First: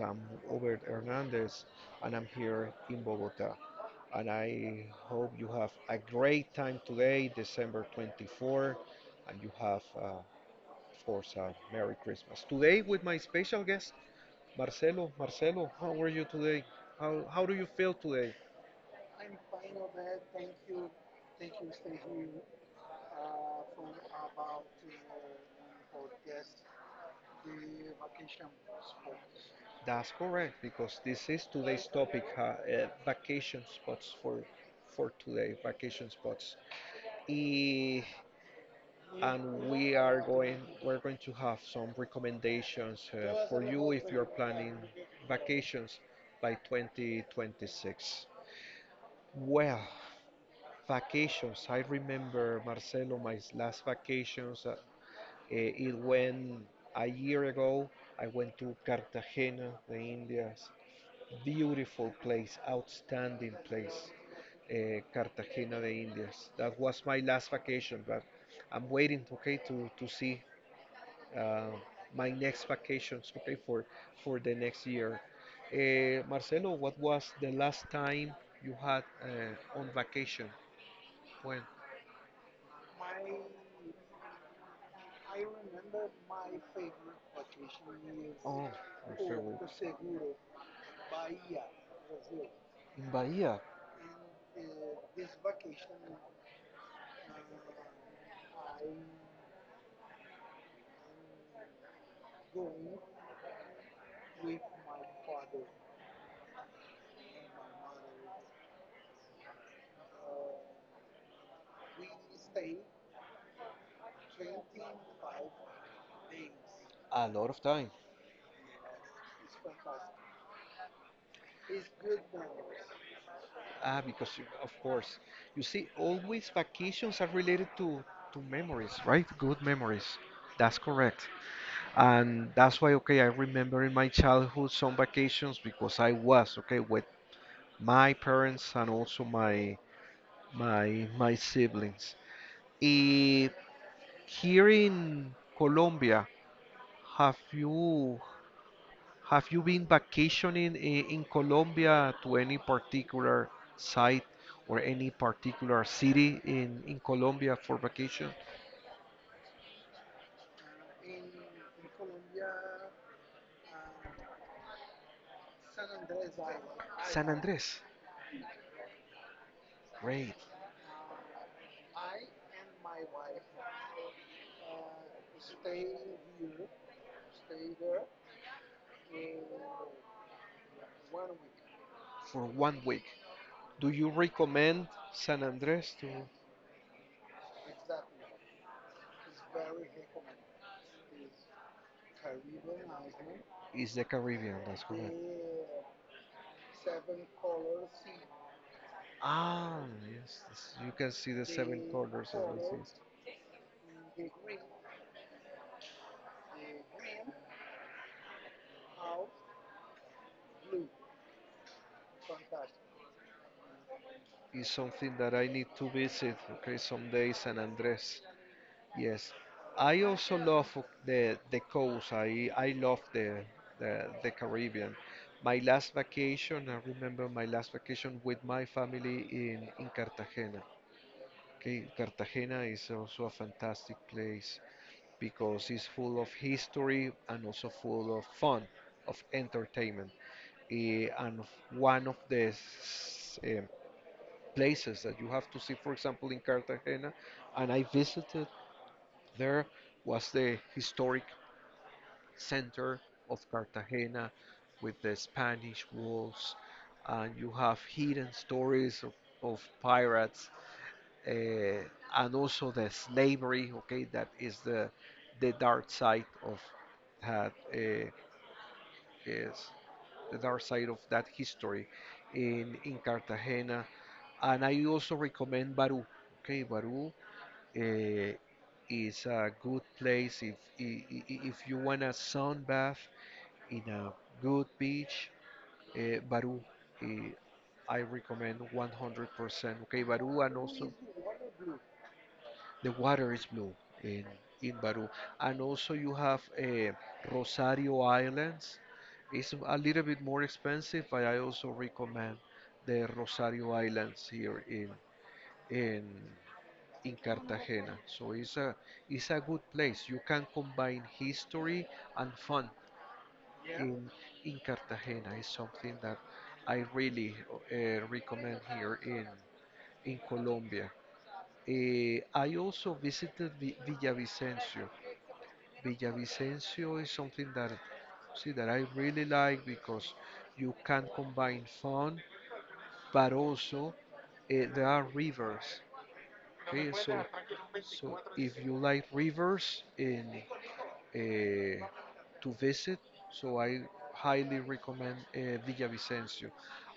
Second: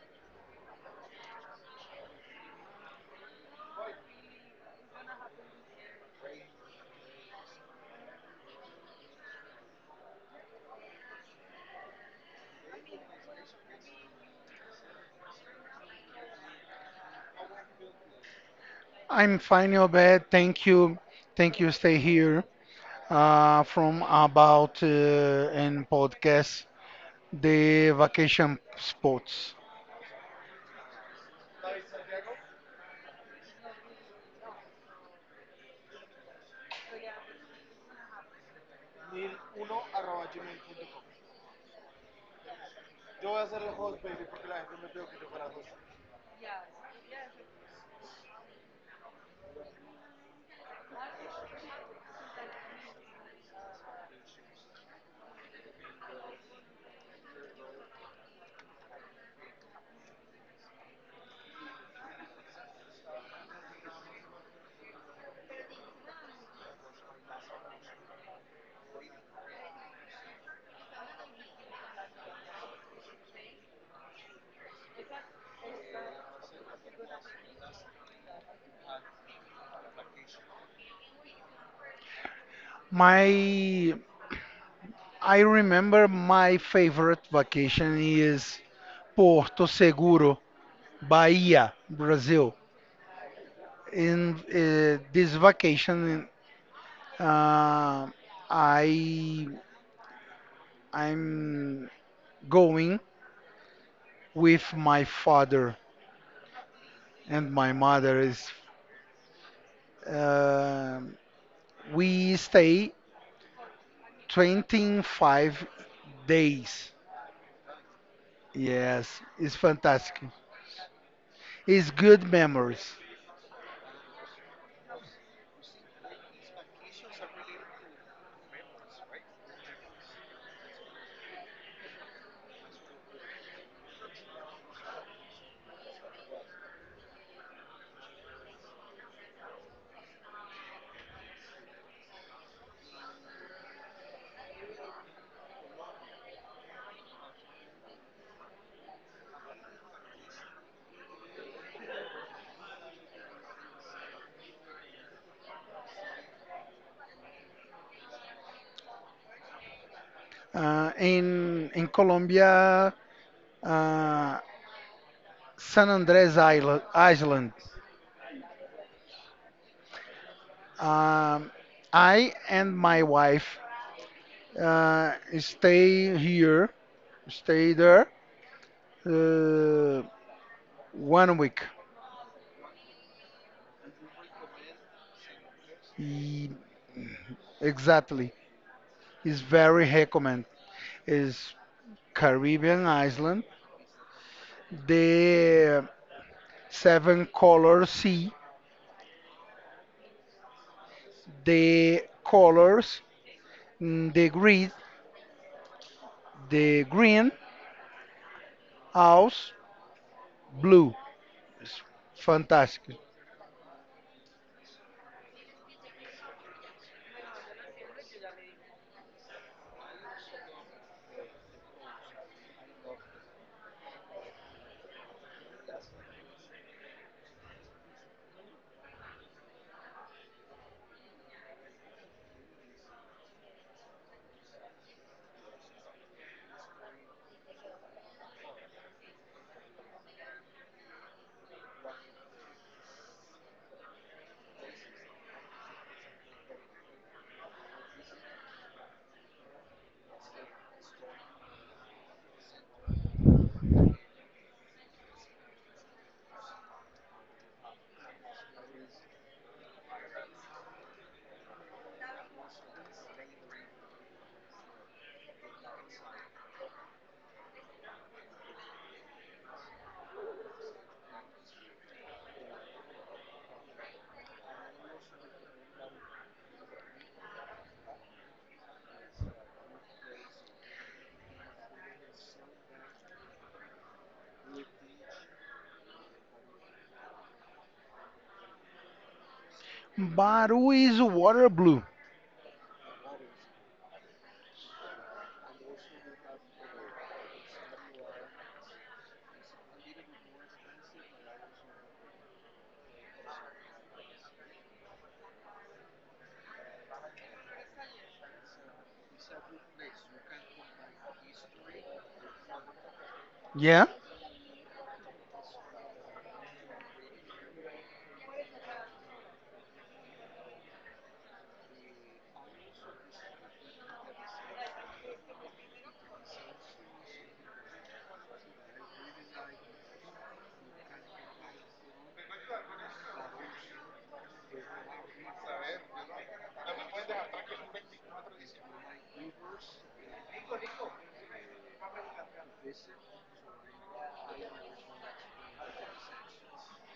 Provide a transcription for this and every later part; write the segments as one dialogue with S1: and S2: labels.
S1: I'm Robert Hernandez and I'm here in Bogota. And I hope you have a great time today, December 24, and you have, of course, a Merry Christmas. Today, with my special guest, Marcelo. Marcelo, how are you today? How do you feel today?
S2: I'm fine, Obed. Thank you. Thank you. Stay here from about and podcast
S1: Uh,
S2: the vacation spots.
S1: That's correct because this is today's topic, vacation spots for today, vacation spots. Eh, and we are going we're going to have some recommendations for you if you're planning vacations by 2026. Well, vacations. I remember Marcelo, my last vacations. It went a year ago. I went to Cartagena, the Indias, beautiful place, outstanding place, Cartagena de Indias. That was my last vacation, but I'm waiting, okay, to see uh, my next vacations, okay, for the next year. Marcelo, what was the last time you had on vacation? When?
S2: My I remember my favorite vacation is
S1: Oh, in February.
S2: Porto Seguro, Bahia, Brazil.
S1: In Bahia.
S2: In this vacation, uh, I I'm going with my father and my mother is
S1: Uh,
S2: Um,
S1: we
S2: we
S1: stayed
S2: stay
S1: 25
S2: 25
S1: days.
S2: days.
S1: A lot of time. Yes,
S2: Yes, it's
S1: it's fantastic.
S2: fantastic.
S1: It's
S2: It's
S1: good
S2: good
S1: memories.
S2: memories.
S1: Ah, because you, of course, you see, always vacations are related to memories, right? Good memories. That's correct. And that's why, okay, I remember in my childhood some vacations because I was, okay, with my parents and also my siblings. Eh, Here in Colombia, have you have you been vacationing in Colombia to any particular site or any particular city in Colombia for vacation?
S2: In Colombia, uh, San Andres Isla-
S1: San
S2: Island,
S1: Andres. Great.
S2: um, I and my wife uh, stay here, stay there uh, 1 week.
S1: For 1 week. Do you recommend San Andres to
S2: E- Exactly. It's very recommend. It's Caribbean island,
S1: It's the Caribbean, that's correct.
S2: the seven color sea,
S1: Ah, yes, you can see the seven
S2: the
S1: colors. Colors are
S2: colors, the grid, the green, house, blue. It's fantastic.
S1: it's something that I need to visit, okay, someday San Andres. Yes. I also love the coast. I love the the Caribbean. My last vacation, I remember my last vacation with my family in Cartagena. Okay, Cartagena is also a fantastic place, because it's full of history and also full of fun, of entertainment. And one of the places that you have to see, for example, in Cartagena, and I visited there, was the historic center of Cartagena with the Spanish walls. And you have hidden stories of pirates uh, and also the slavery. Okay, that is the dark side of that is the dark side of that history in Cartagena. And I also recommend Barú. Okay, Barú uh, is a good place if I- I- if you want a sunbath in a good beach. Barú, uh, I recommend 100%. Okay, Barú and
S2: Baru
S1: also.
S2: is water blue.
S1: The water is blue in in Baru, and also you have Rosario Islands. It's a little bit more expensive, but I also recommend the Rosario Islands here in in Cartagena. So it's a good place. You can combine history and fun
S2: Yeah,
S1: in in Cartagena. It's something that I really recommend here in Colombia. I also visited Villavicencio. Villavicencio is something that see that I really like because you can combine fun, but also there are rivers. Okay, so if you like rivers in eh, to visit, so I highly recommend Villavicencio.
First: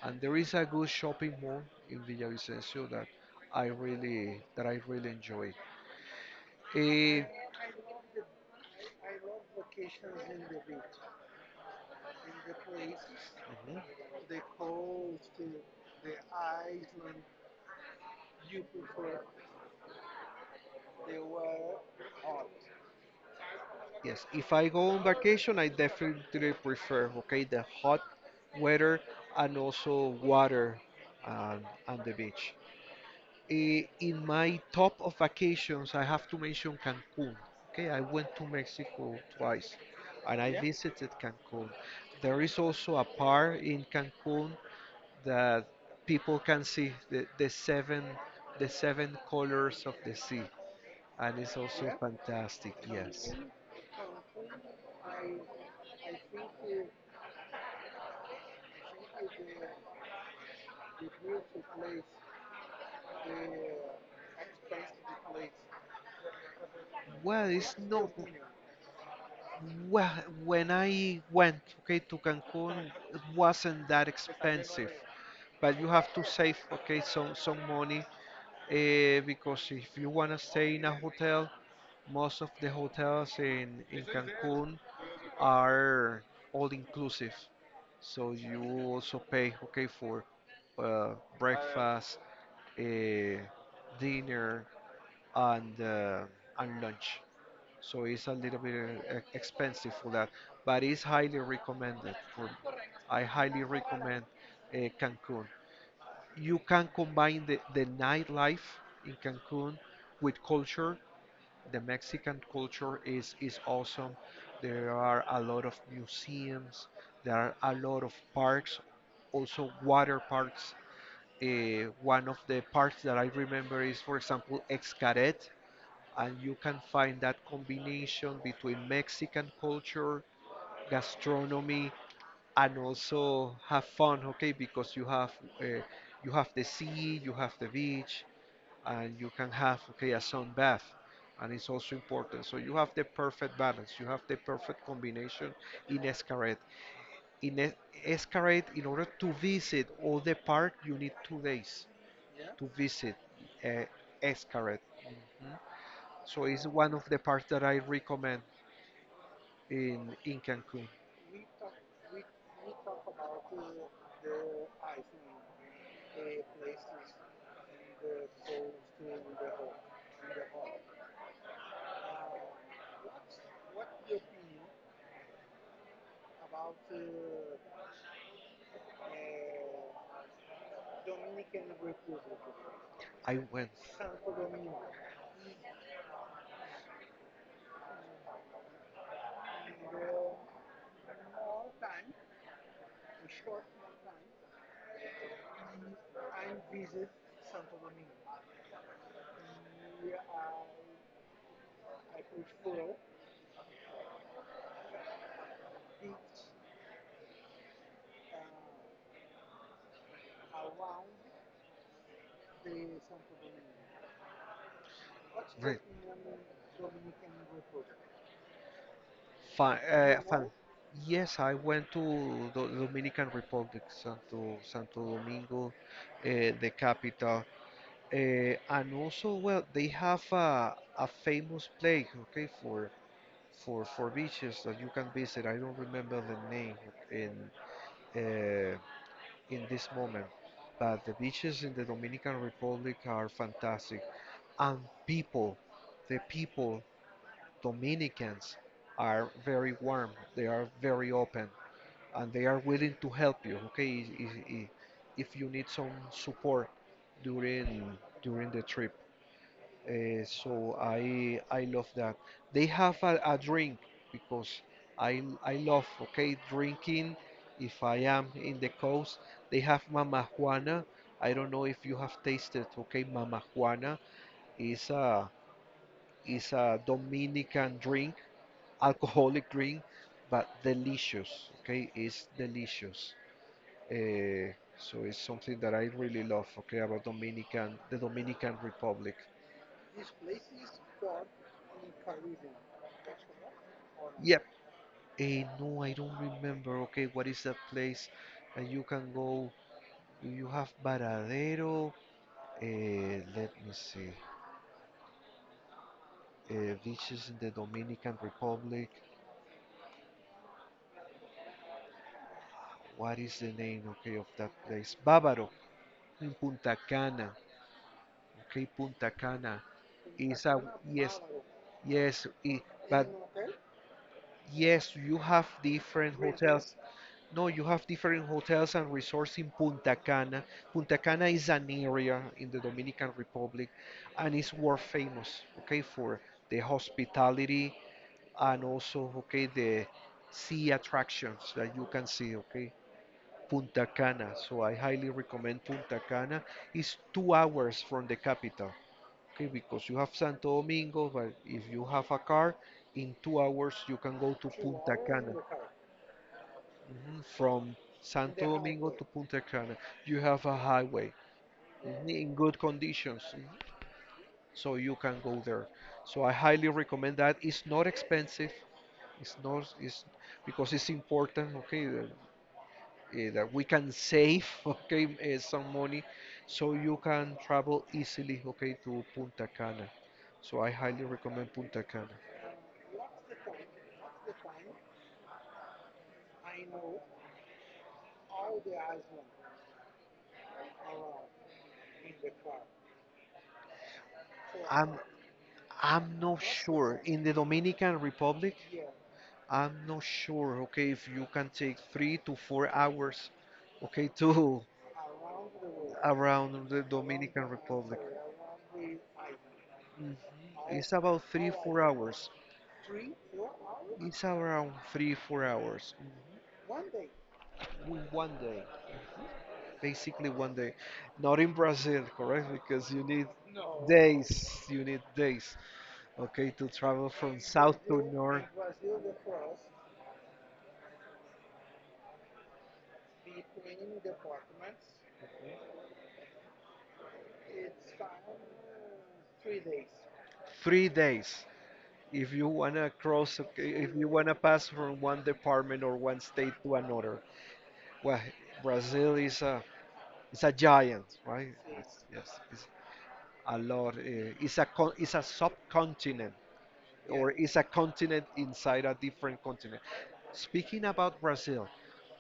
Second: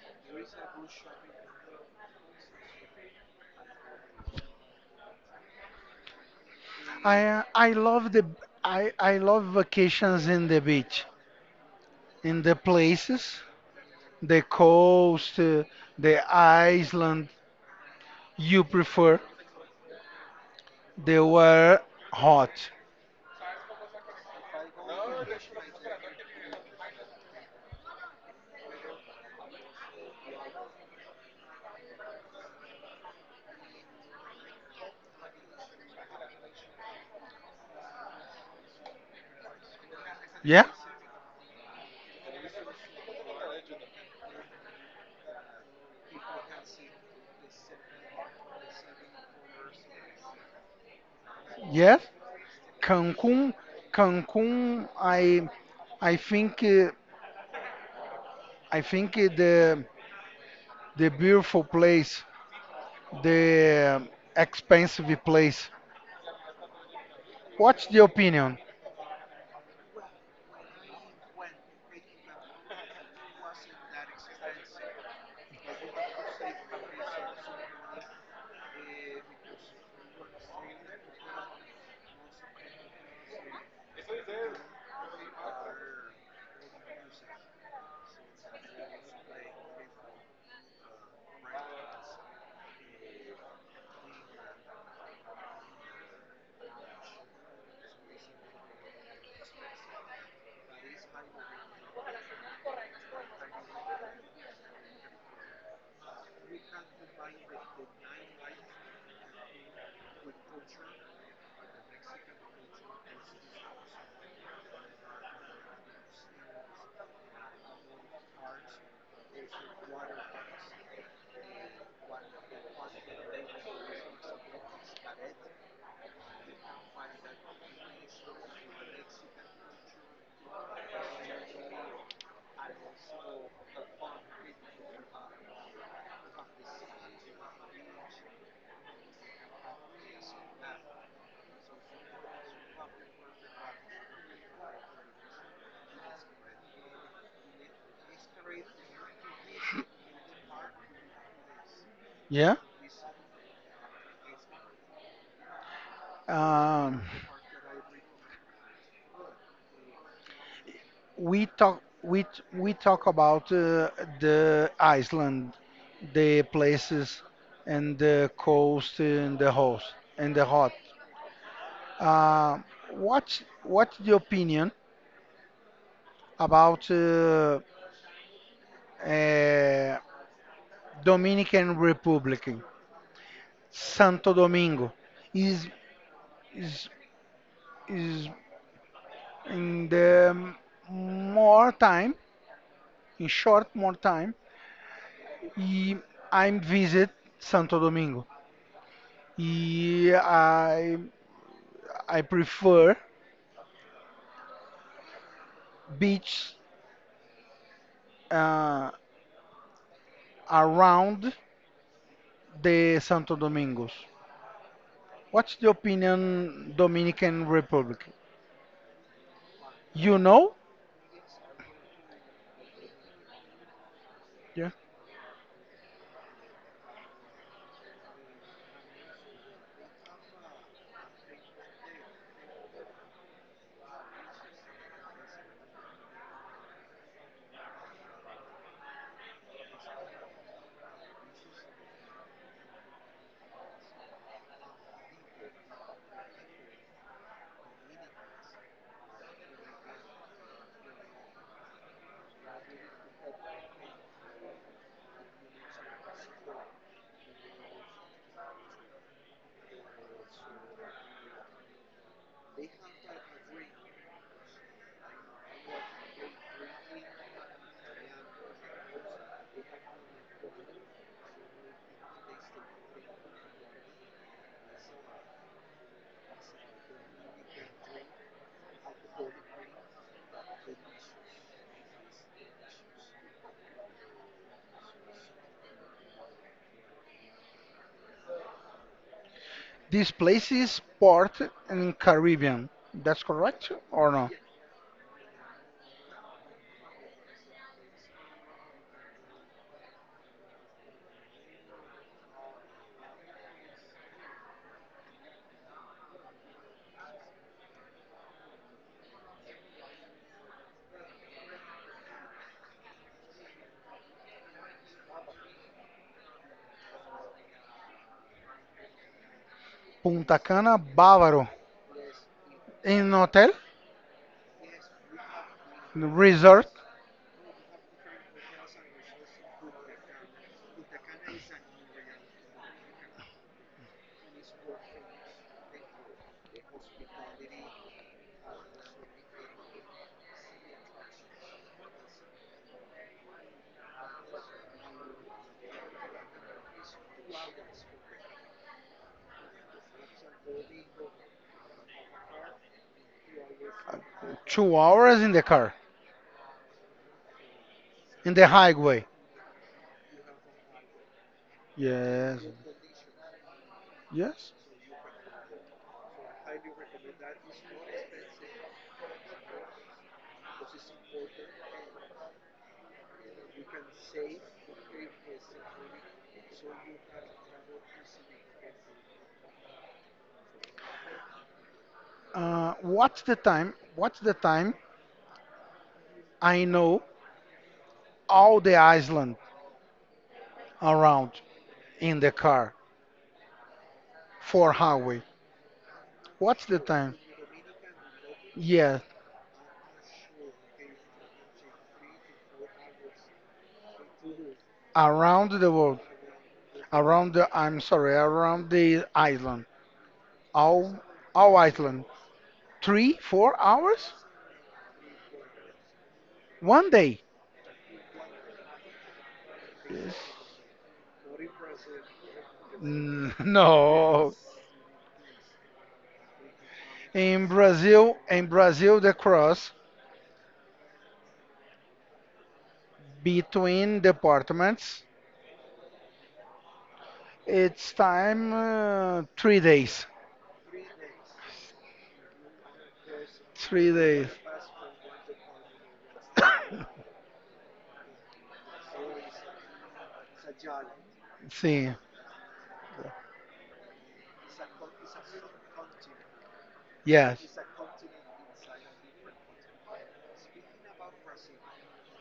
S1: And there is a good shopping mall in Villavicencio that I really enjoy. Eh,
S2: I love the I love vacations in the beach,
S1: in
S2: in the
S1: the places,
S2: places,
S1: hmm, the
S2: the
S1: cold
S2: coast,
S1: steel, the
S2: the
S1: island
S2: island you
S1: you
S2: prefer.
S1: prefer the
S2: They were
S1: hot.
S2: hot.
S1: Yes, if I go on vacation, I definitely prefer, okay, the hot weather and also water and the beach. In my top of vacations, I have to mention Cancun. Okay, I went to Mexico twice and I Yeah?
S2: Yeah,
S1: visited Cancun. There is also a park in Cancun that people can see the seven colors of the sea, and it's also
S2: yes.
S1: fantastic, yes,
S2: Cancun, Cancun, I, I think, uh, the beautiful place, the expensive place.
S1: well it's
S2: What's the
S1: not,
S2: opinion?
S1: well when I went, okay, to Cancun it wasn't that expensive, but you have to save, okay, some money because if you want to stay in a hotel. Most of the hotels in Cancun are all inclusive. So you also pay, okay, for uh, breakfast, uh, dinner, and uh, and lunch. So it's a little bit expensive for that, but it's highly recommended. For I highly recommend Cancun. You can combine the nightlife in Cancun with culture. The Mexican culture is awesome. There are a lot of museums. There are a lot of parks, also water parks. Eh, one of the parks that I remember is, for example, Xcaret, and you can find that combination between Mexican culture, gastronomy, and also have fun. Okay, because uh, you have the sea, you have the beach, and you can have, okay, a sun bath, and it's also important. So you have the perfect balance, you have the perfect combination in Escaret. in Es- Escaret, in order to visit all the park you need 2 days. Yeah,
S2: Yeah.
S1: to visit uh, Escaret, so it's one
S2: Um,
S1: of the parks that I recommend in Cancun.
S2: we talk, we t- we talk about
S1: Uh,
S2: the Iceland, the places, and the coast and the host and the hot. Uh, what's the opinion about?
S1: after
S2: Uh,
S1: Dominican
S2: Dominican
S1: Republic.
S2: Republic,
S1: I went. Santo
S2: Santo
S1: Domingo.
S2: Domingo, is is is in
S1: And uh,
S2: the
S1: more
S2: more
S1: time,
S2: time, in short more time,
S1: I
S2: I am visit
S1: visit some
S2: Santo
S1: beach
S2: Domingo.
S1: uh,
S2: Y- I I, prefer beach uh, around the Santo Domingos. What's the
S1: right.
S2: opinion Dominican Republic?
S1: Fun,
S2: You
S1: fun.
S2: know?
S1: Yes, I went to the Dominican Republic, Santo Domingo, the capital, and also well, they have a famous place, okay, for for beaches that you can visit. I don't remember the name in uh, in this moment, but the beaches in the Dominican Republic are fantastic, and people, the people, Dominicans are very warm. They are very open, and they are willing to help you. Okay, if you need some support during during the trip. So I love that. They have a drink because I love, okay, drinking. If I am in the coast, they have Mama Juana. I don't know if you have tasted, okay, Mama Juana. Is a is a Dominican drink, alcoholic drink, but delicious. Okay, it's delicious. Uh, so it's something that I really love. Okay, about Dominican the Dominican Republic.
S2: This place is port in Caribbean. That's correct or no?
S1: Yep. Eh, no, I don't remember. Okay, what is that place that you can go? You have Varadero. Eh, let me see. Eh, beaches in the Dominican Republic. What is the name, okay, of that place? Bávaro in Punta Cana. Okay, Punta Cana
S2: Punta
S1: is a
S2: Cana
S1: yes,
S2: Bávaro.
S1: yes. I- but
S2: In hotel,
S1: yes, you have different
S2: resort,
S1: hotels. No, you have different hotels and resorts in Punta Cana. Punta Cana is an area in the Dominican Republic and is world famous, okay, for the hospitality and also, okay, the sea attractions that you can see, okay. Punta Cana. So I highly recommend Punta Cana. It's 2 hours from the capital, okay, because you have Santo Domingo, but if you have a car, in 2 hours you can go to
S2: two
S1: Punta
S2: hours in
S1: Cana.
S2: the car,
S1: Mhm, from
S2: in the
S1: Santo Domingo to
S2: highway.
S1: Punta Cana, you have a highway, mhm, in
S2: Yes,
S1: good conditions, mhm,
S2: yes.
S1: so you can go there. So I highly recommend that. It's not expensive. It's not. It's because it's important. Okay, that, that we can save. Okay, eh, some money, so you can travel easily. Okay, to Punta Cana. So I highly recommend Punta Cana.
S2: What's the time? I know
S1: I
S2: all the island around in the car for
S1: I'm
S2: highway.
S1: I'm not
S2: What's the
S1: sure.
S2: time?
S1: In the Dominican Republic,
S2: Yes,
S1: I'm not sure. Okay, if you can take 3 to 4 hours, okay, to
S2: around the world,
S1: around the
S2: around the.
S1: Dominican
S2: I'm
S1: Republic.
S2: sorry, around
S1: Mhm.
S2: the island.
S1: It's
S2: All,
S1: about three,
S2: all
S1: four
S2: island.
S1: hours.
S2: Three, 4 hours?
S1: It's around three, 4 hours.
S2: One day?
S1: One day, basically one day. Not in Brazil, correct? Because you need
S2: N- No.
S1: days. You need days, okay, to travel from south to north.
S2: In Brazil, the cross
S1: Be paying
S2: between
S1: the
S2: departments,
S1: it's
S2: it's
S1: five,
S2: time three
S1: 3 days.
S2: days.
S1: 3 days, if you want to cross
S2: Three
S1: if you
S2: days.
S1: want to pass from one department or one state to another. Well, Brazil is a, it's a giant, right? See,
S2: See,
S1: it's, yes, it's a lot, it's a subcontinent, yes, or
S2: yes.
S1: it's a continent inside a different continent. Speaking about Brazil,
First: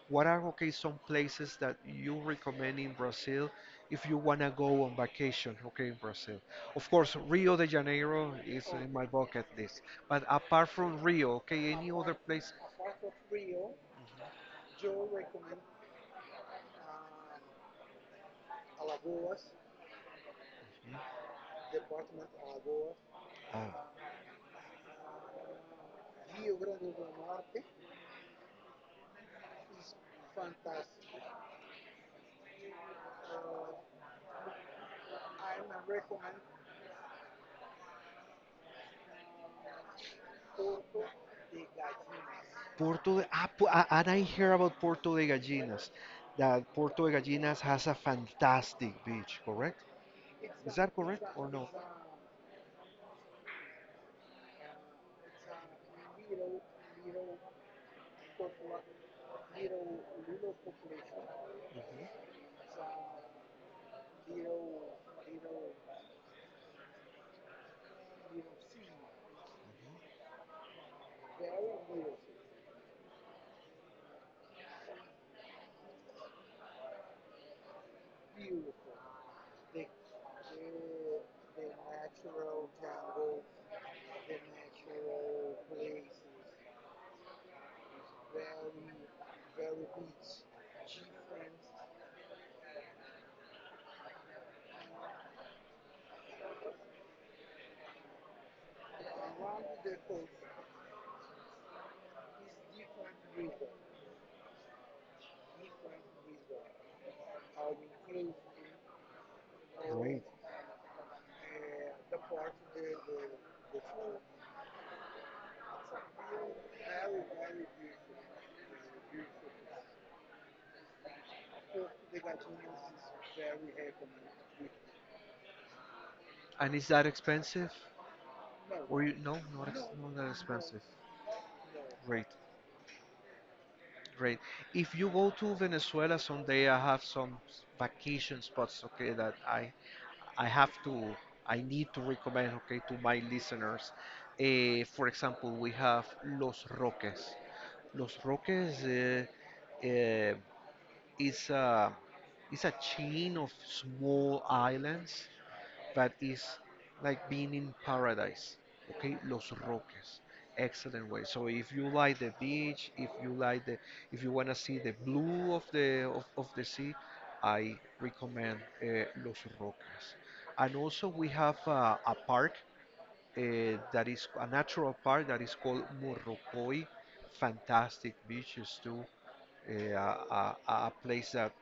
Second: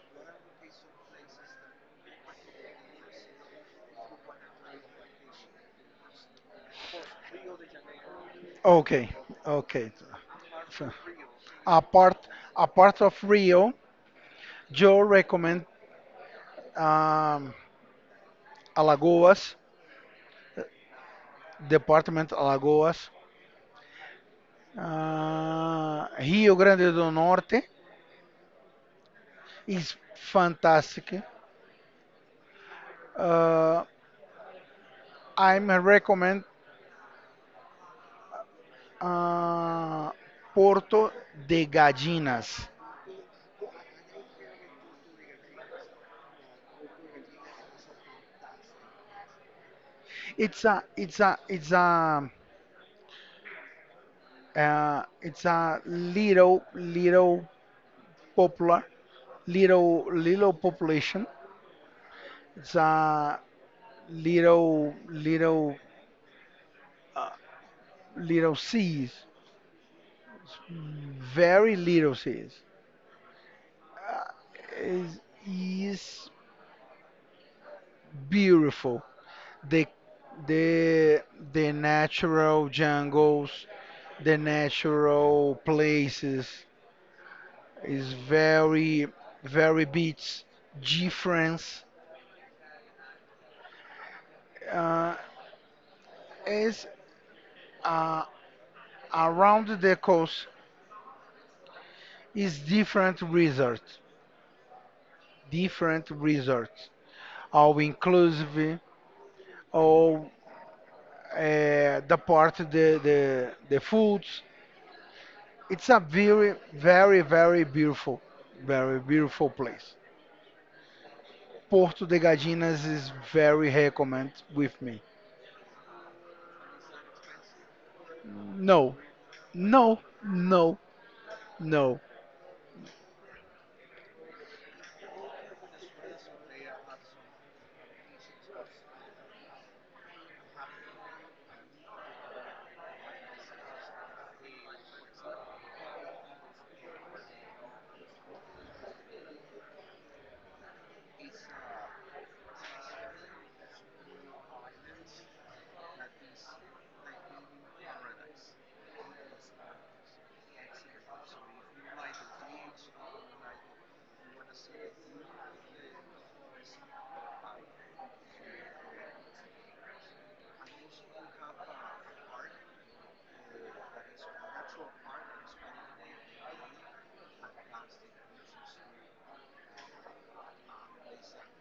S1: what are, okay, some places that you recommend in Brazil if you wanna go on vacation, okay, in Brazil? Of course, Rio de Janeiro is in my
S2: Okay,
S1: bucket list,
S2: okay.
S1: but apart
S2: So,
S1: from Rio, okay, any other
S2: apart
S1: place?
S2: apart of Rio, Joe recommend um, Alagoas, Department Alagoas, Rio Grande do Norte is fantastic. Uh, I
S1: Ah.
S2: recommend uh,
S1: Puerto
S2: Porto de
S1: de
S2: Galinhas.
S1: ah, and I hear about Puerto de Gallinas. That Puerto de Gallinas has a fantastic beach, correct?
S2: It's
S1: Is
S2: a
S1: that
S2: it's
S1: correct
S2: a
S1: or
S2: it's
S1: no?
S2: a it's a little popular
S1: It's
S2: little population the little little little seeds, very little seeds. Is is beautiful. The the the natural jungles, the natural places is very
S1: very,
S2: very
S1: very rich,
S2: beach
S1: different,
S2: difference uh, is uh,
S1: and one
S2: around the
S1: decade is
S2: coast is
S1: river.
S2: different resort all inclusive,
S1: Great.
S2: all the part
S1: The
S2: the
S1: food,
S2: foods. It's a
S1: very food.
S2: very beautiful place. Porto de Galinhas is very recommend with me.
S1: And is that expensive? No,
S2: No,
S1: or you no, not ex
S2: no,
S1: no, not that expensive.
S2: no,
S1: No.
S2: no.
S1: Great, great. If you go to Venezuela someday, I have some vacation spots, okay, that I have to, I need to recommend, okay, to my listeners. For example, we have Los Roques. Los Roques, is a is a chain of small islands, but it's like being in paradise. Okay, Los Roques, excellent way. So if you like the beach, if you like if you wanna see the blue of of the sea, I recommend Los Roques. And also we have a park uh, that is a natural park that is called Morrocoy. Fantastic beaches too. A place that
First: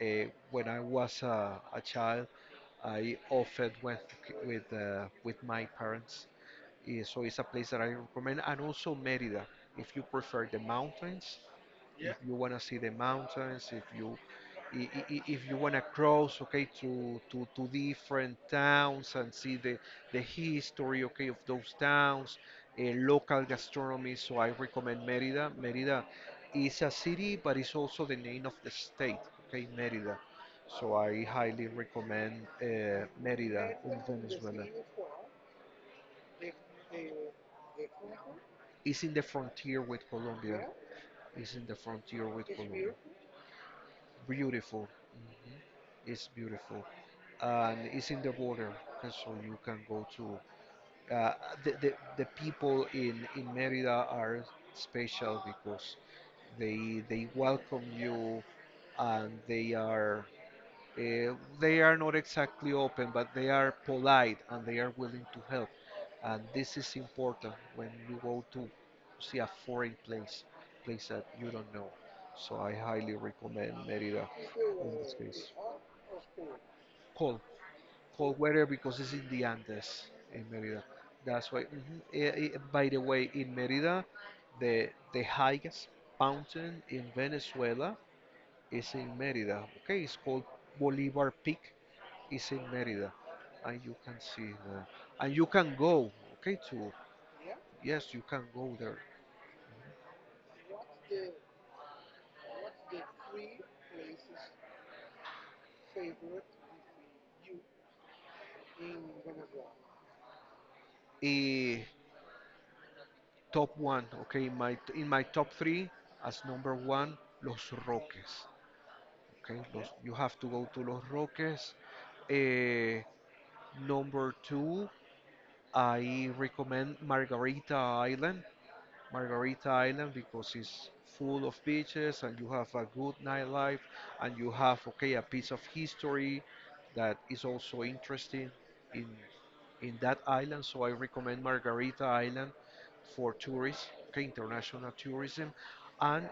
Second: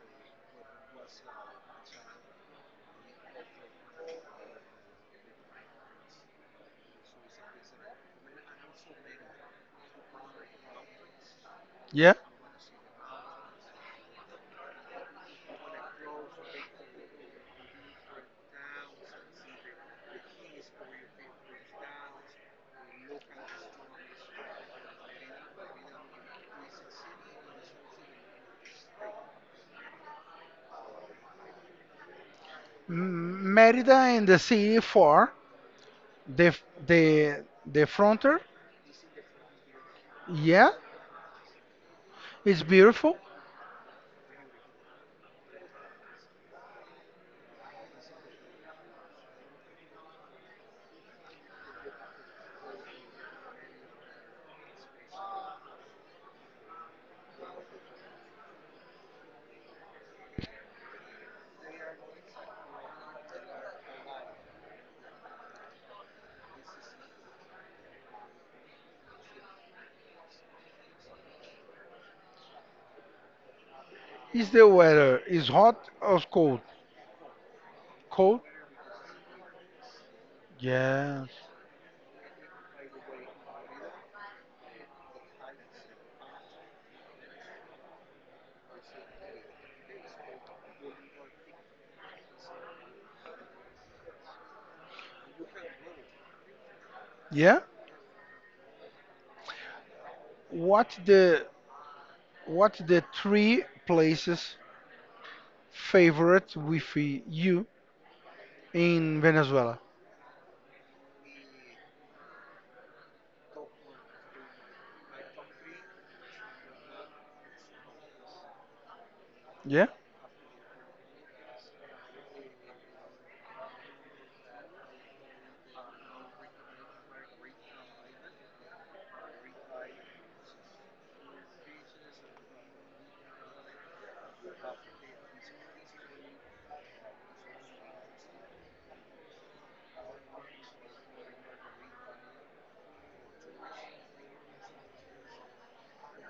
S1: when I was a child, I often went with my parents. So it's a place that I recommend, and also Merida if you prefer the mountains, if,
S2: Yeah,
S1: yeah, you want to see the mountains, if you I- if you want to cross, okay, to different towns and see the history, okay, of those towns, uh, local gastronomy. So I recommend Mérida. Mérida is a city, but it's also the name of the state, okay, Mérida. So I highly recommend Mérida in
S2: Mérida and the
S1: Venezuela.
S2: city for the the the frontier.
S1: It's in the frontier with Colombia.
S2: Yeah,
S1: It's in the frontier with
S2: it's
S1: Colombia.
S2: beautiful.
S1: Beautiful. Mhm. It's beautiful, and it's in the border, 'cause so you can go to. Uh, the people in Merida are special because they welcome you, and uh, they are not exactly open, but they are polite and they are willing to help. And this is important when you go to see a foreign place, place that you don't know. So I highly recommend Merida
S2: Is the
S1: in this
S2: weather is
S1: case.
S2: hot or cold?
S1: Cold. Cold
S2: Cold.
S1: weather because it's in the Andes in Merida.
S2: Yes.
S1: That's why. Mhm. By the way, in Merida, the highest mountain in Venezuela is in Merida. Okay, it's called Bolivar Peak, is in Merida, and you can see the, and you can go, okay, to. Yeah.
S2: Yeah.
S1: Yes, you can go there.
S2: What
S1: The
S2: the what the three places favorite with you in Venezuela?
S1: Eh, Top one, okay, in my top three as number one, Los Roques. Okay, yeah.
S2: Yeah,
S1: You have to go to Los Roques. Eh, Number two, I recommend Margarita Island. Margarita Island because it's full of beaches and you have a good nightlife and you have, okay, a piece of history that is also interesting in in that island. So I recommend Margarita Island for tourists, okay, international tourism, and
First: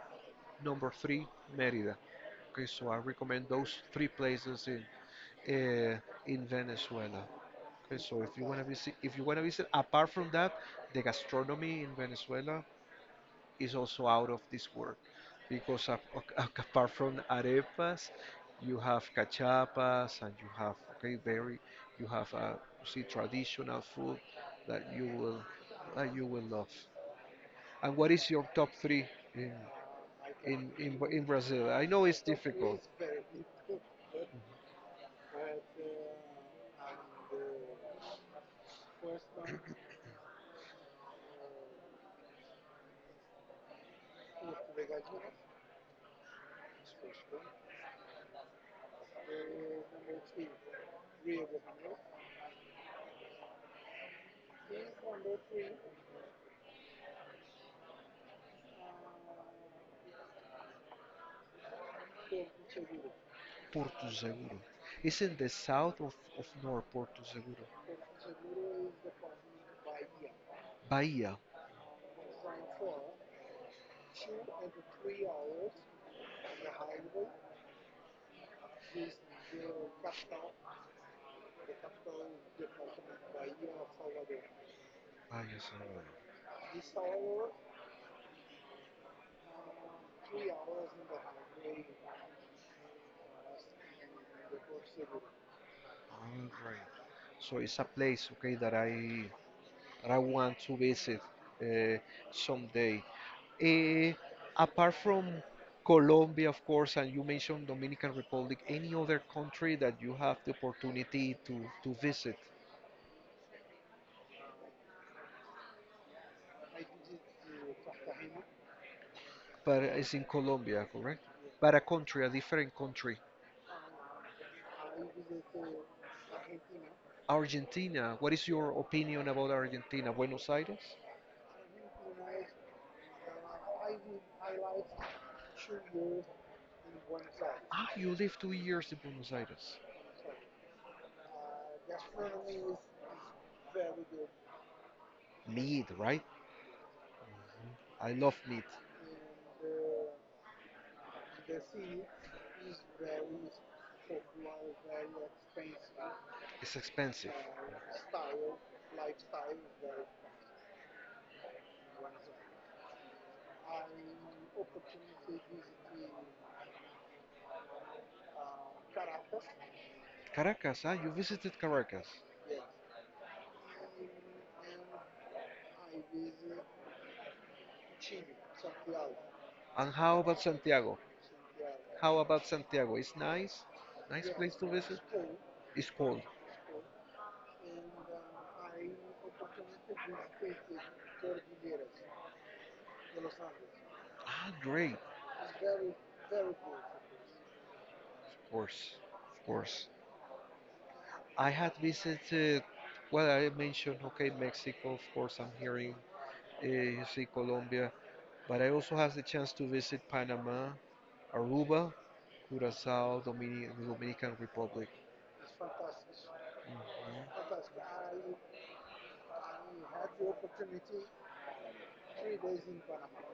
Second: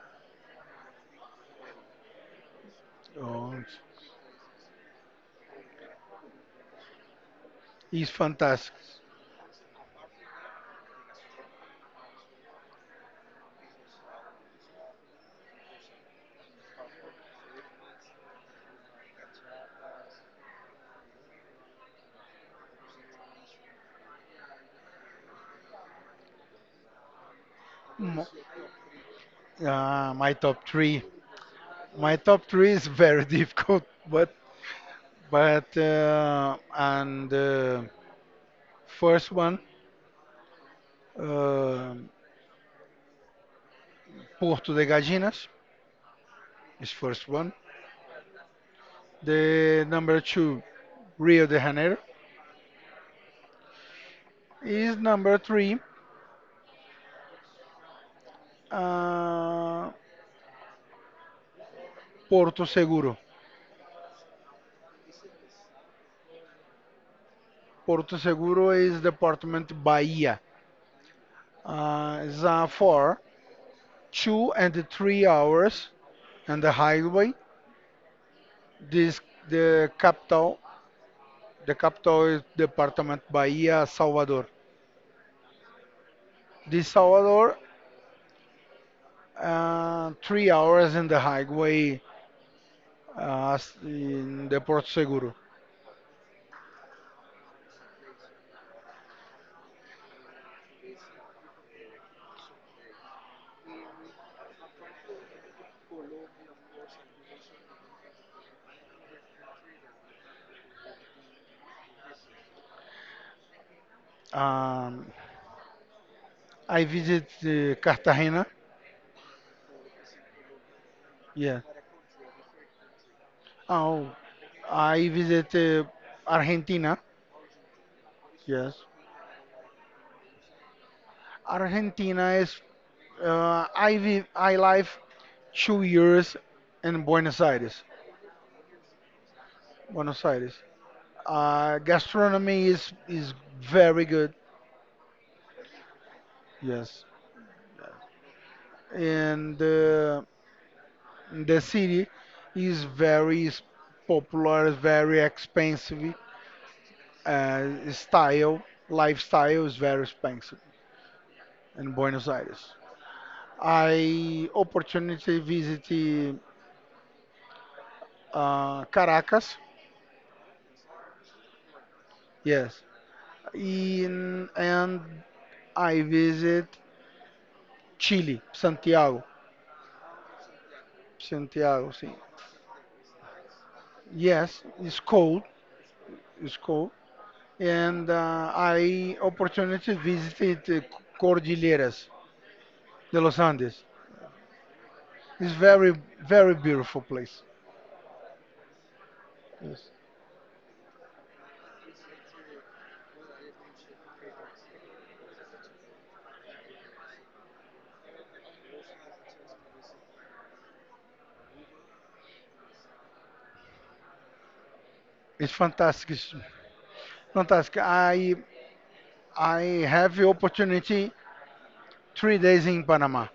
S1: number three, Merida. Okay, so I recommend
S2: oh,
S1: those three places uh, in Venezuela. Okay,
S2: it's
S1: so if you wanna
S2: fantastic.
S1: visit, if you wanna visit, apart from that, the gastronomy in Venezuela is also out of this world because of, apart from arepas, you have cachapas and you have, okay, very, you have see, traditional food that you will that you will love. And what
S2: Mo-
S1: is your top three in
S2: Uh, my top
S1: in in,
S2: three,
S1: Bra- in Brazil? I know
S2: my
S1: it's
S2: top three is
S1: difficult.
S2: very difficult, but and first one, uh, Porto de Gallinas is first one. The number two, Rio de Janeiro is number three, uh, Porto Seguro.
S1: Porto Seguro. It's in the south of North Porto Seguro.
S2: Porto Seguro is department Bahia.
S1: Bahia.
S2: It's for 2 and 3 hours on the highway. This the capital. The capital is department Bahia, Salvador.
S1: Bahia Seguro.
S2: This Salvador, 3 hours in the highway in the Porto Seguro.
S1: All right. So it's a place, okay, that I want to visit uh, someday. Eh, Apart from Colombia, of course, and you mentioned Dominican Republic, any other country that you have the opportunity to visit,
S2: Um, I visit Cartagena.
S1: but it's in Colombia, correct?
S2: Yeah.
S1: But a country, a different country.
S2: Oh, I visit Argentina.
S1: Argentina, what is your
S2: Yes.
S1: opinion about Argentina? Buenos Aires?
S2: Argentina is I live 2 years in Buenos Aires.
S1: Ah, you lived 2 years in Buenos Aires.
S2: Buenos Aires. Uh, gastronomy
S1: Um,
S2: is is
S1: well,
S2: very good.
S1: meat, right?
S2: Yes,
S1: I love meat.
S2: and the city is popular, very expensive.
S1: It's expensive.
S2: Style lifestyle is very expensive in Buenos Aires. I opportunity visit
S1: Uh,
S2: Caracas.
S1: Caracas, huh? You visited Caracas. Yes,
S2: Yes, In, and
S1: and
S2: I visit Chile, Santiago.
S1: how about Santiago?
S2: Santiago, see.
S1: How about Santiago? It's nice. Nice, yeah, place
S2: Yes,
S1: to
S2: it's
S1: visit.
S2: cold.
S1: It's cold. And
S2: It's cold. And
S1: I
S2: I
S1: opportunity to
S2: opportunity
S1: speak
S2: visited
S1: with George Gutierrez
S2: Cordilleras
S1: de
S2: de
S1: Los
S2: los
S1: Angeles.
S2: Andes.
S1: Ah, great.
S2: It's
S1: It's very,
S2: very,
S1: very
S2: very
S1: good.
S2: beautiful place.
S1: Of course, of course.
S2: Yes.
S1: I had visited, well, I mentioned, okay, Mexico, of course, I'm hearing, you see Colombia, but I also had the chance to visit Panama, Aruba, Curacao, Dominic the Dominican Republic.
S2: It's
S1: It's
S2: fantastic.
S1: fantastic.
S2: It's
S1: Mhm.
S2: fantastic.
S1: Fantastic. I,
S2: I
S1: I had
S2: have the
S1: the opportunity
S2: opportunity three
S1: 3 days.
S2: days in Panama.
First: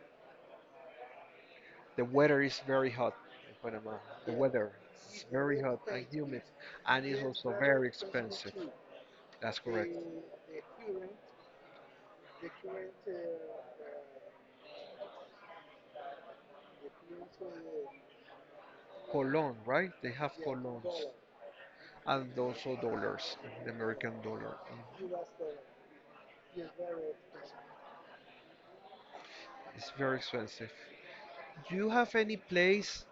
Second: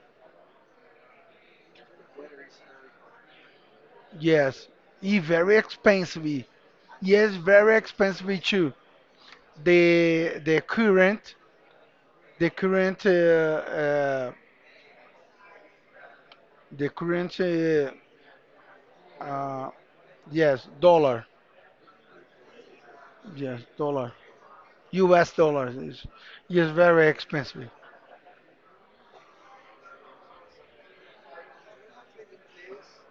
S1: The weather is very hot in Panama. The
S2: Yes.
S1: weather
S2: E
S1: is
S2: very
S1: very hot and humid,
S2: expensive.
S1: and it's
S2: Yes,
S1: also
S2: very
S1: very
S2: expensive
S1: expensive.
S2: too.
S1: That's correct.
S2: The current the current uh, the current
S1: Colon,
S2: uh,
S1: right? They have
S2: yes
S1: colons
S2: dollar
S1: and also dollars,
S2: yes
S1: the American
S2: dollar
S1: dollar.
S2: U.S. dollar is very expensive.
S1: It's very expensive. Do you have any place,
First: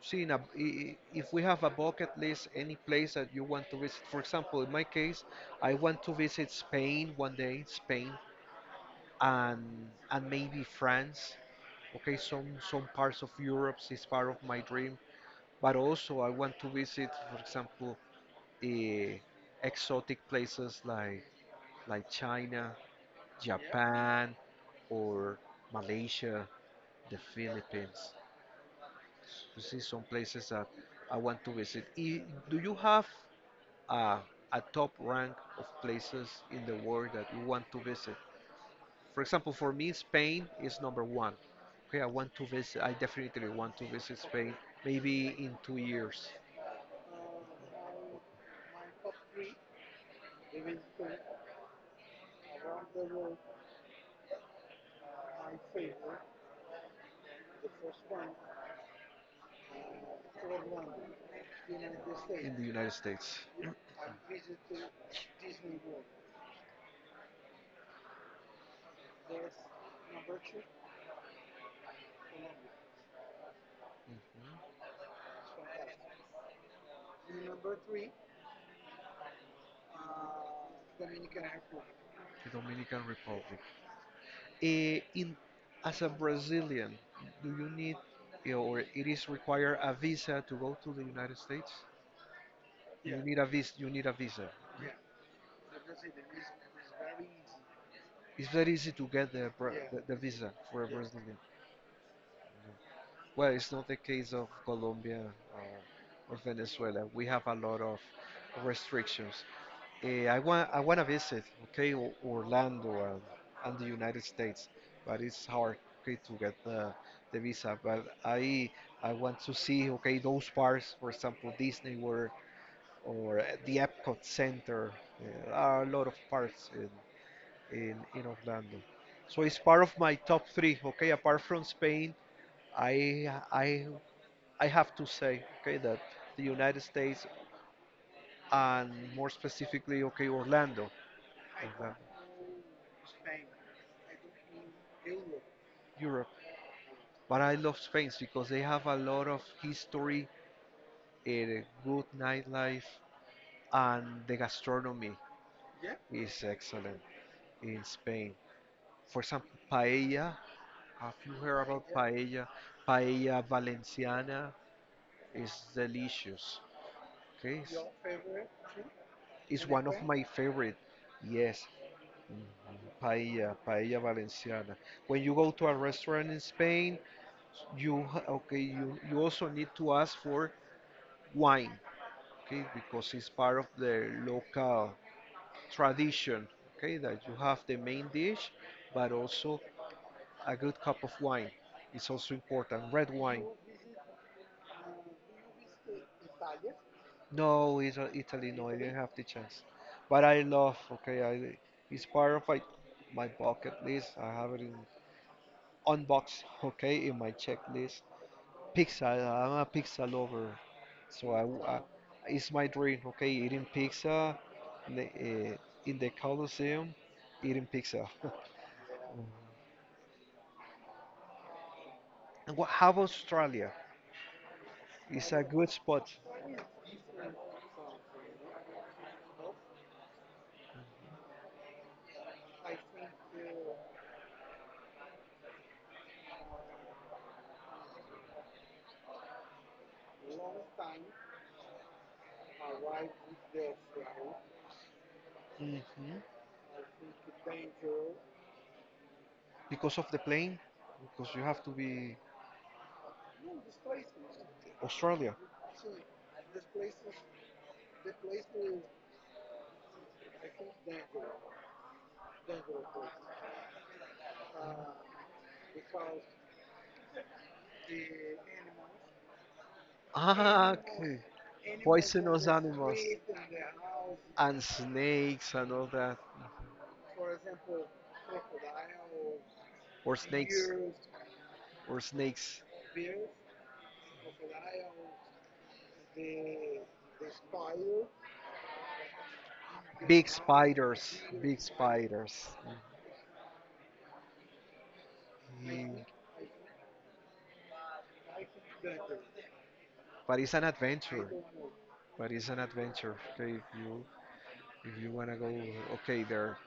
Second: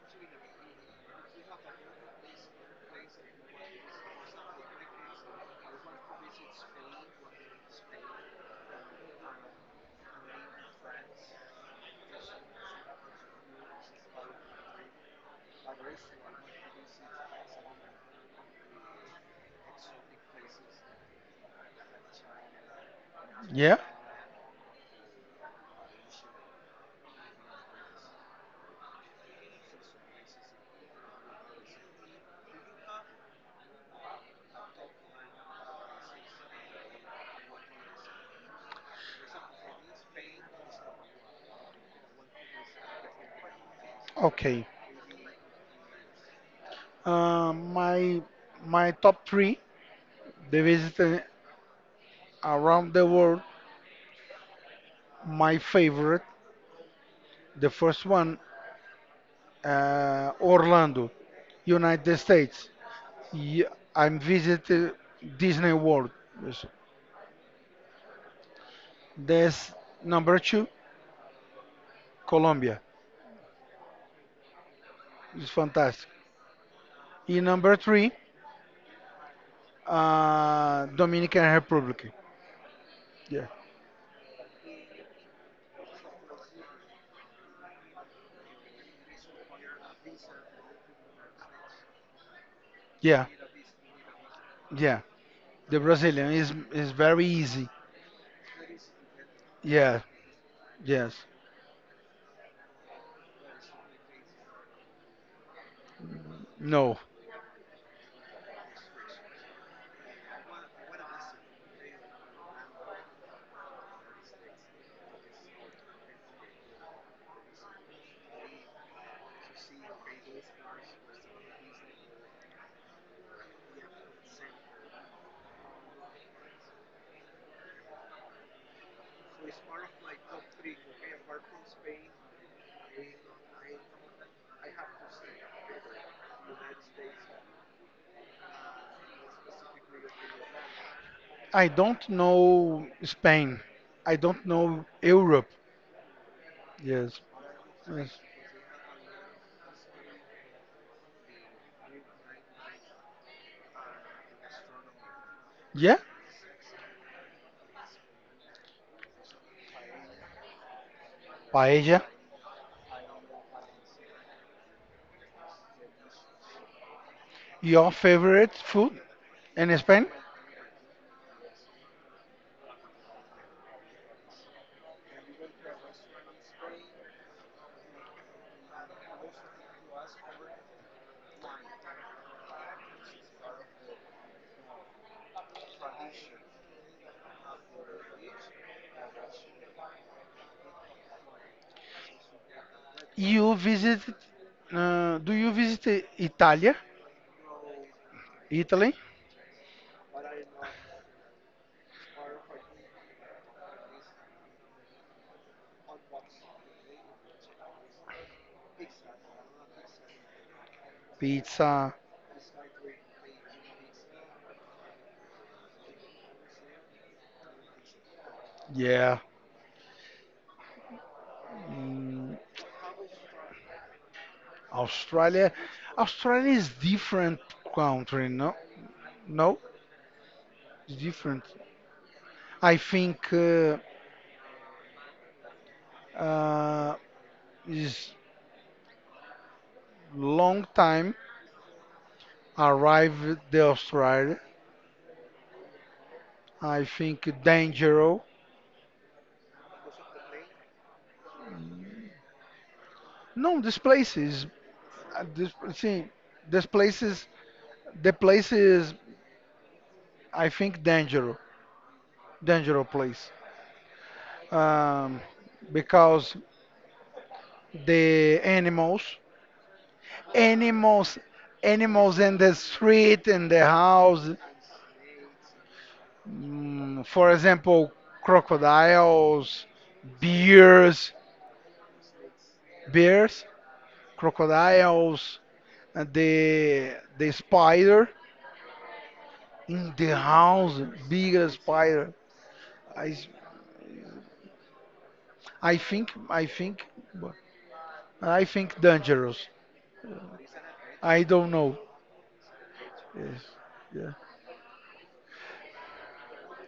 S1: see, in a, I- if we have a bucket list, any place that you want to visit, for example, in my case, I want to visit Spain one day, Spain, and maybe France. Okay, some parts of Europe is part of my dream, but also I want to visit, for example, eh, exotic places like China,
S2: Yeah.
S1: Japan, or Malaysia, the Philippines. To see some places that I want to visit. Do you have uh, a top rank of places in the world that you want to visit? For example, for me, Spain is number one. Okay, I want to visit. I definitely want to visit Spain.
S2: Okay.
S1: Maybe in 2 years.
S2: Uh, my my top three the visit around the world. My favorite the first one Orlando, United
S1: In the
S2: States.
S1: United States.
S2: Ye- I'm visited Disney World. Yes. That's number two. Colombia is fantastic. In number three, Dominican Republic.
S1: The Dominican
S2: Yeah,
S1: Republic. Eh, in As a Brazilian, do you need, or it is required, a visa to go to the United States? Yeah. You
S2: yeah,
S1: need a visa. You need a visa. Yeah.
S2: yeah. The Brazilian is very easy.
S1: It's very easy to get the, yeah,
S2: Yeah,
S1: the visa for a, yeah,
S2: yes.
S1: Brazilian. Well, it's not the case of Colombia or
S2: No,
S1: Venezuela. We have a lot of restrictions. I want to visit, okay, Orlando and the United States, but it's hard, okay, to get the visa. But I want to see, okay, those parks, for example, Disney World or the Epcot Center. There are a lot of parks in Orlando, so it's part of my top three, okay. Apart from Spain, I I I have to say, okay, that the United States and more specifically, okay, Orlando.
S2: I don't know Spain. I don't know Europe.
S1: Europe.
S2: Yes,
S1: But I love
S2: yes.
S1: Spain because they have a lot of history, a good nightlife, and the gastronomy, yeah,
S2: Yeah,
S1: is excellent in Spain. For example, paella. Have you heard about
S2: paella.
S1: paella? Valenciana is delicious. Okay, it's,
S2: Your
S1: your favorite,
S2: favorite food
S1: it's
S2: in
S1: one of
S2: Spain?
S1: my favorite. Yes, mhm, paella Valenciana. When you go to a restaurant in Spain, okay, you also need to ask for wine, okay, because it's part of the local tradition, okay, that you have the main dish but also a good cup of wine. It's also important, red wine.
S2: You visited? Do you visit Italy?
S1: No, it's Italy. No, I
S2: Italy?
S1: didn't have the chance, but I love, okay, I it's part of my bucket list. I have it in on box, okay, in my checklist. Pizza. I'm a pizza lover, so
S2: Pizza.
S1: it's my dream. Okay, eating pizza in the, uh, in the Coliseum, eating pizza.
S2: Yeah. Mm,
S1: And what? How about Australia? It's a
S2: Australia.
S1: good spot.
S2: Australia is different country, no? No, it's different. I think uh, is long time arrived the Australia.
S1: hmm
S2: I think dangerous.
S1: Because of the plane, because you have to be,
S2: No, this place is uh,
S1: Australia.
S2: this see this place is the place is I think dangerous, dangerous place. Um, because the animals
S1: Ah,
S2: animals
S1: okay.
S2: animals in
S1: Poisonous
S2: the
S1: animals
S2: street in the house
S1: and snakes and all that.
S2: for example crocodiles
S1: Or snakes.
S2: bears
S1: Or snakes.
S2: bears crocodiles and the spider in the
S1: Big
S2: house
S1: spiders.
S2: bigger
S1: Big
S2: spider
S1: spiders.
S2: I s- I
S1: Mhm.
S2: think I think I think dangerous.
S1: But it's an
S2: I
S1: adventure.
S2: don't know.
S1: But it's an adventure.
S2: Yes.
S1: Okay, if you
S2: Yeah.
S1: if you wanna go, okay, there.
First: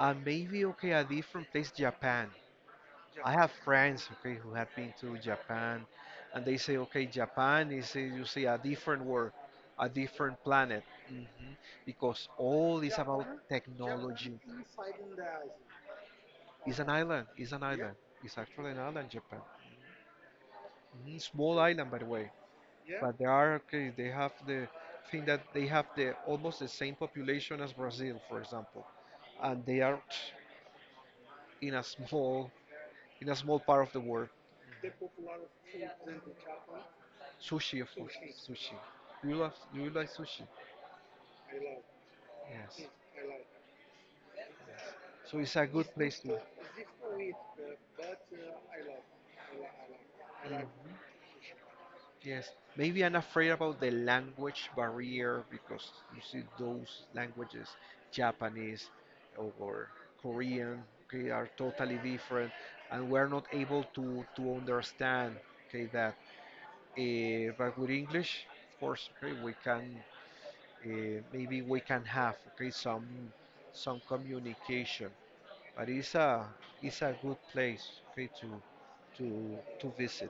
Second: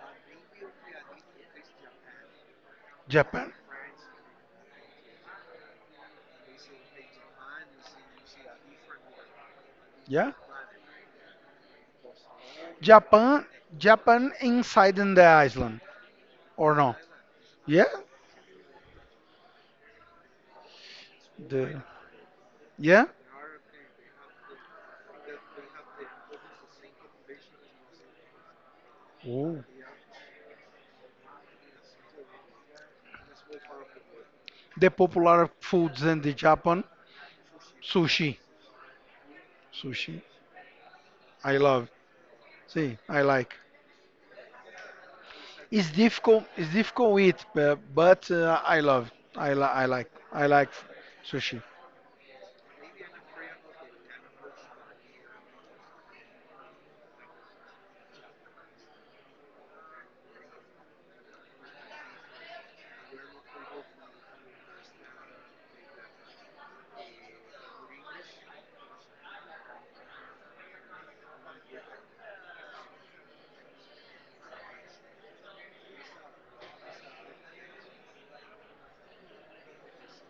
S1: And maybe, okay, a different place, Japan. I have
S2: Japan.
S1: friends, okay, who have been to Japan, and they say, okay, Japan is, you see, a different world, a
S2: Yeah.
S1: different planet, because all is about
S2: Japan. Japan
S1: technology.
S2: inside in the island or
S1: It's an
S2: no?
S1: island. It's an
S2: Yeah.
S1: island. It's actually an island, Japan. Mhm, small
S2: The
S1: island, by the way.
S2: yeah.
S1: But they are okay. They have the thing that they have the almost the same population as Brazil, for example,
S2: Oh.
S1: and they are in a small in a small part of the world.
S2: The popular foods in the Japan
S1: Sushi, of course.
S2: sushi.
S1: Sushi. Do you love? Do you like
S2: Sushi.
S1: sushi? I
S2: I
S1: love.
S2: love.
S1: Yes.
S2: See, I like.
S1: So it's a good
S2: It's
S1: place to.
S2: difficult. It's difficult to eat, but I love. I like. I
S1: Like.
S2: like
S1: Mhm.
S2: sushi.
S1: Yes. Maybe I'm afraid about the language barrier because you see those languages, Japanese or Korean, okay, are totally different, and we're not able to understand, okay, that. But with English, of course, okay, we can have, okay, some communication. But it's a good place, okay, to visit.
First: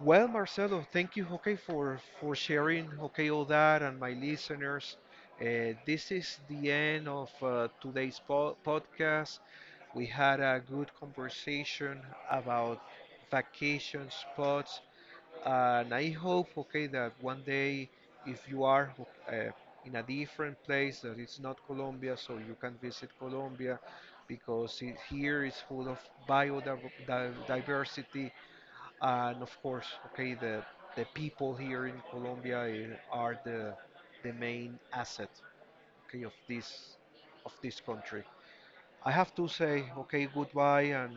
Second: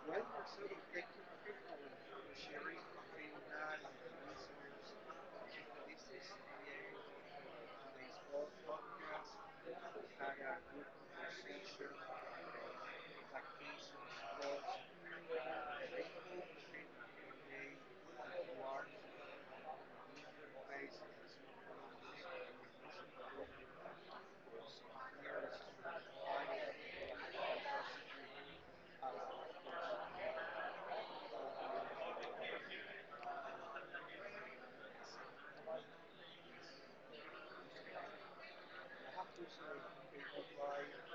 S1: Well, Marcelo, thank you, okay, for sharing, okay, all that, and my listeners. This is the end of today's po podcast. We had a good conversation about vacation spots, and I hope, okay, that one day, if you are uh, in a different place that it's not Colombia, so you can visit Colombia because it, here is full of biodiversity, and of course, okay, the people here in Colombia, are the main asset, okay, of this country. I have to say, okay, goodbye, and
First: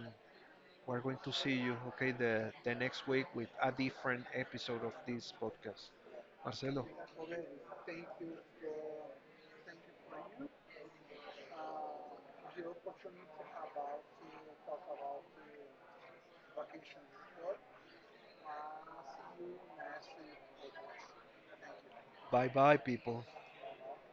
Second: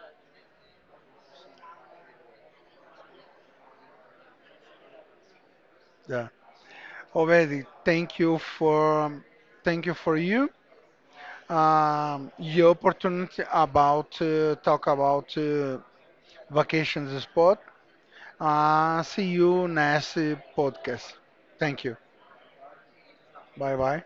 S1: we're going to see you, okay, the next week with a different episode of this podcast.
S2: Yeah.
S1: Marcelo, okay,
S2: Already.
S1: thank
S2: Thank
S1: you.
S2: you for. Thank you for you. Your opportunity about talk about vacations spot. See you next podcast. Thank you.
S1: Bye bye, people.
S2: Bye bye.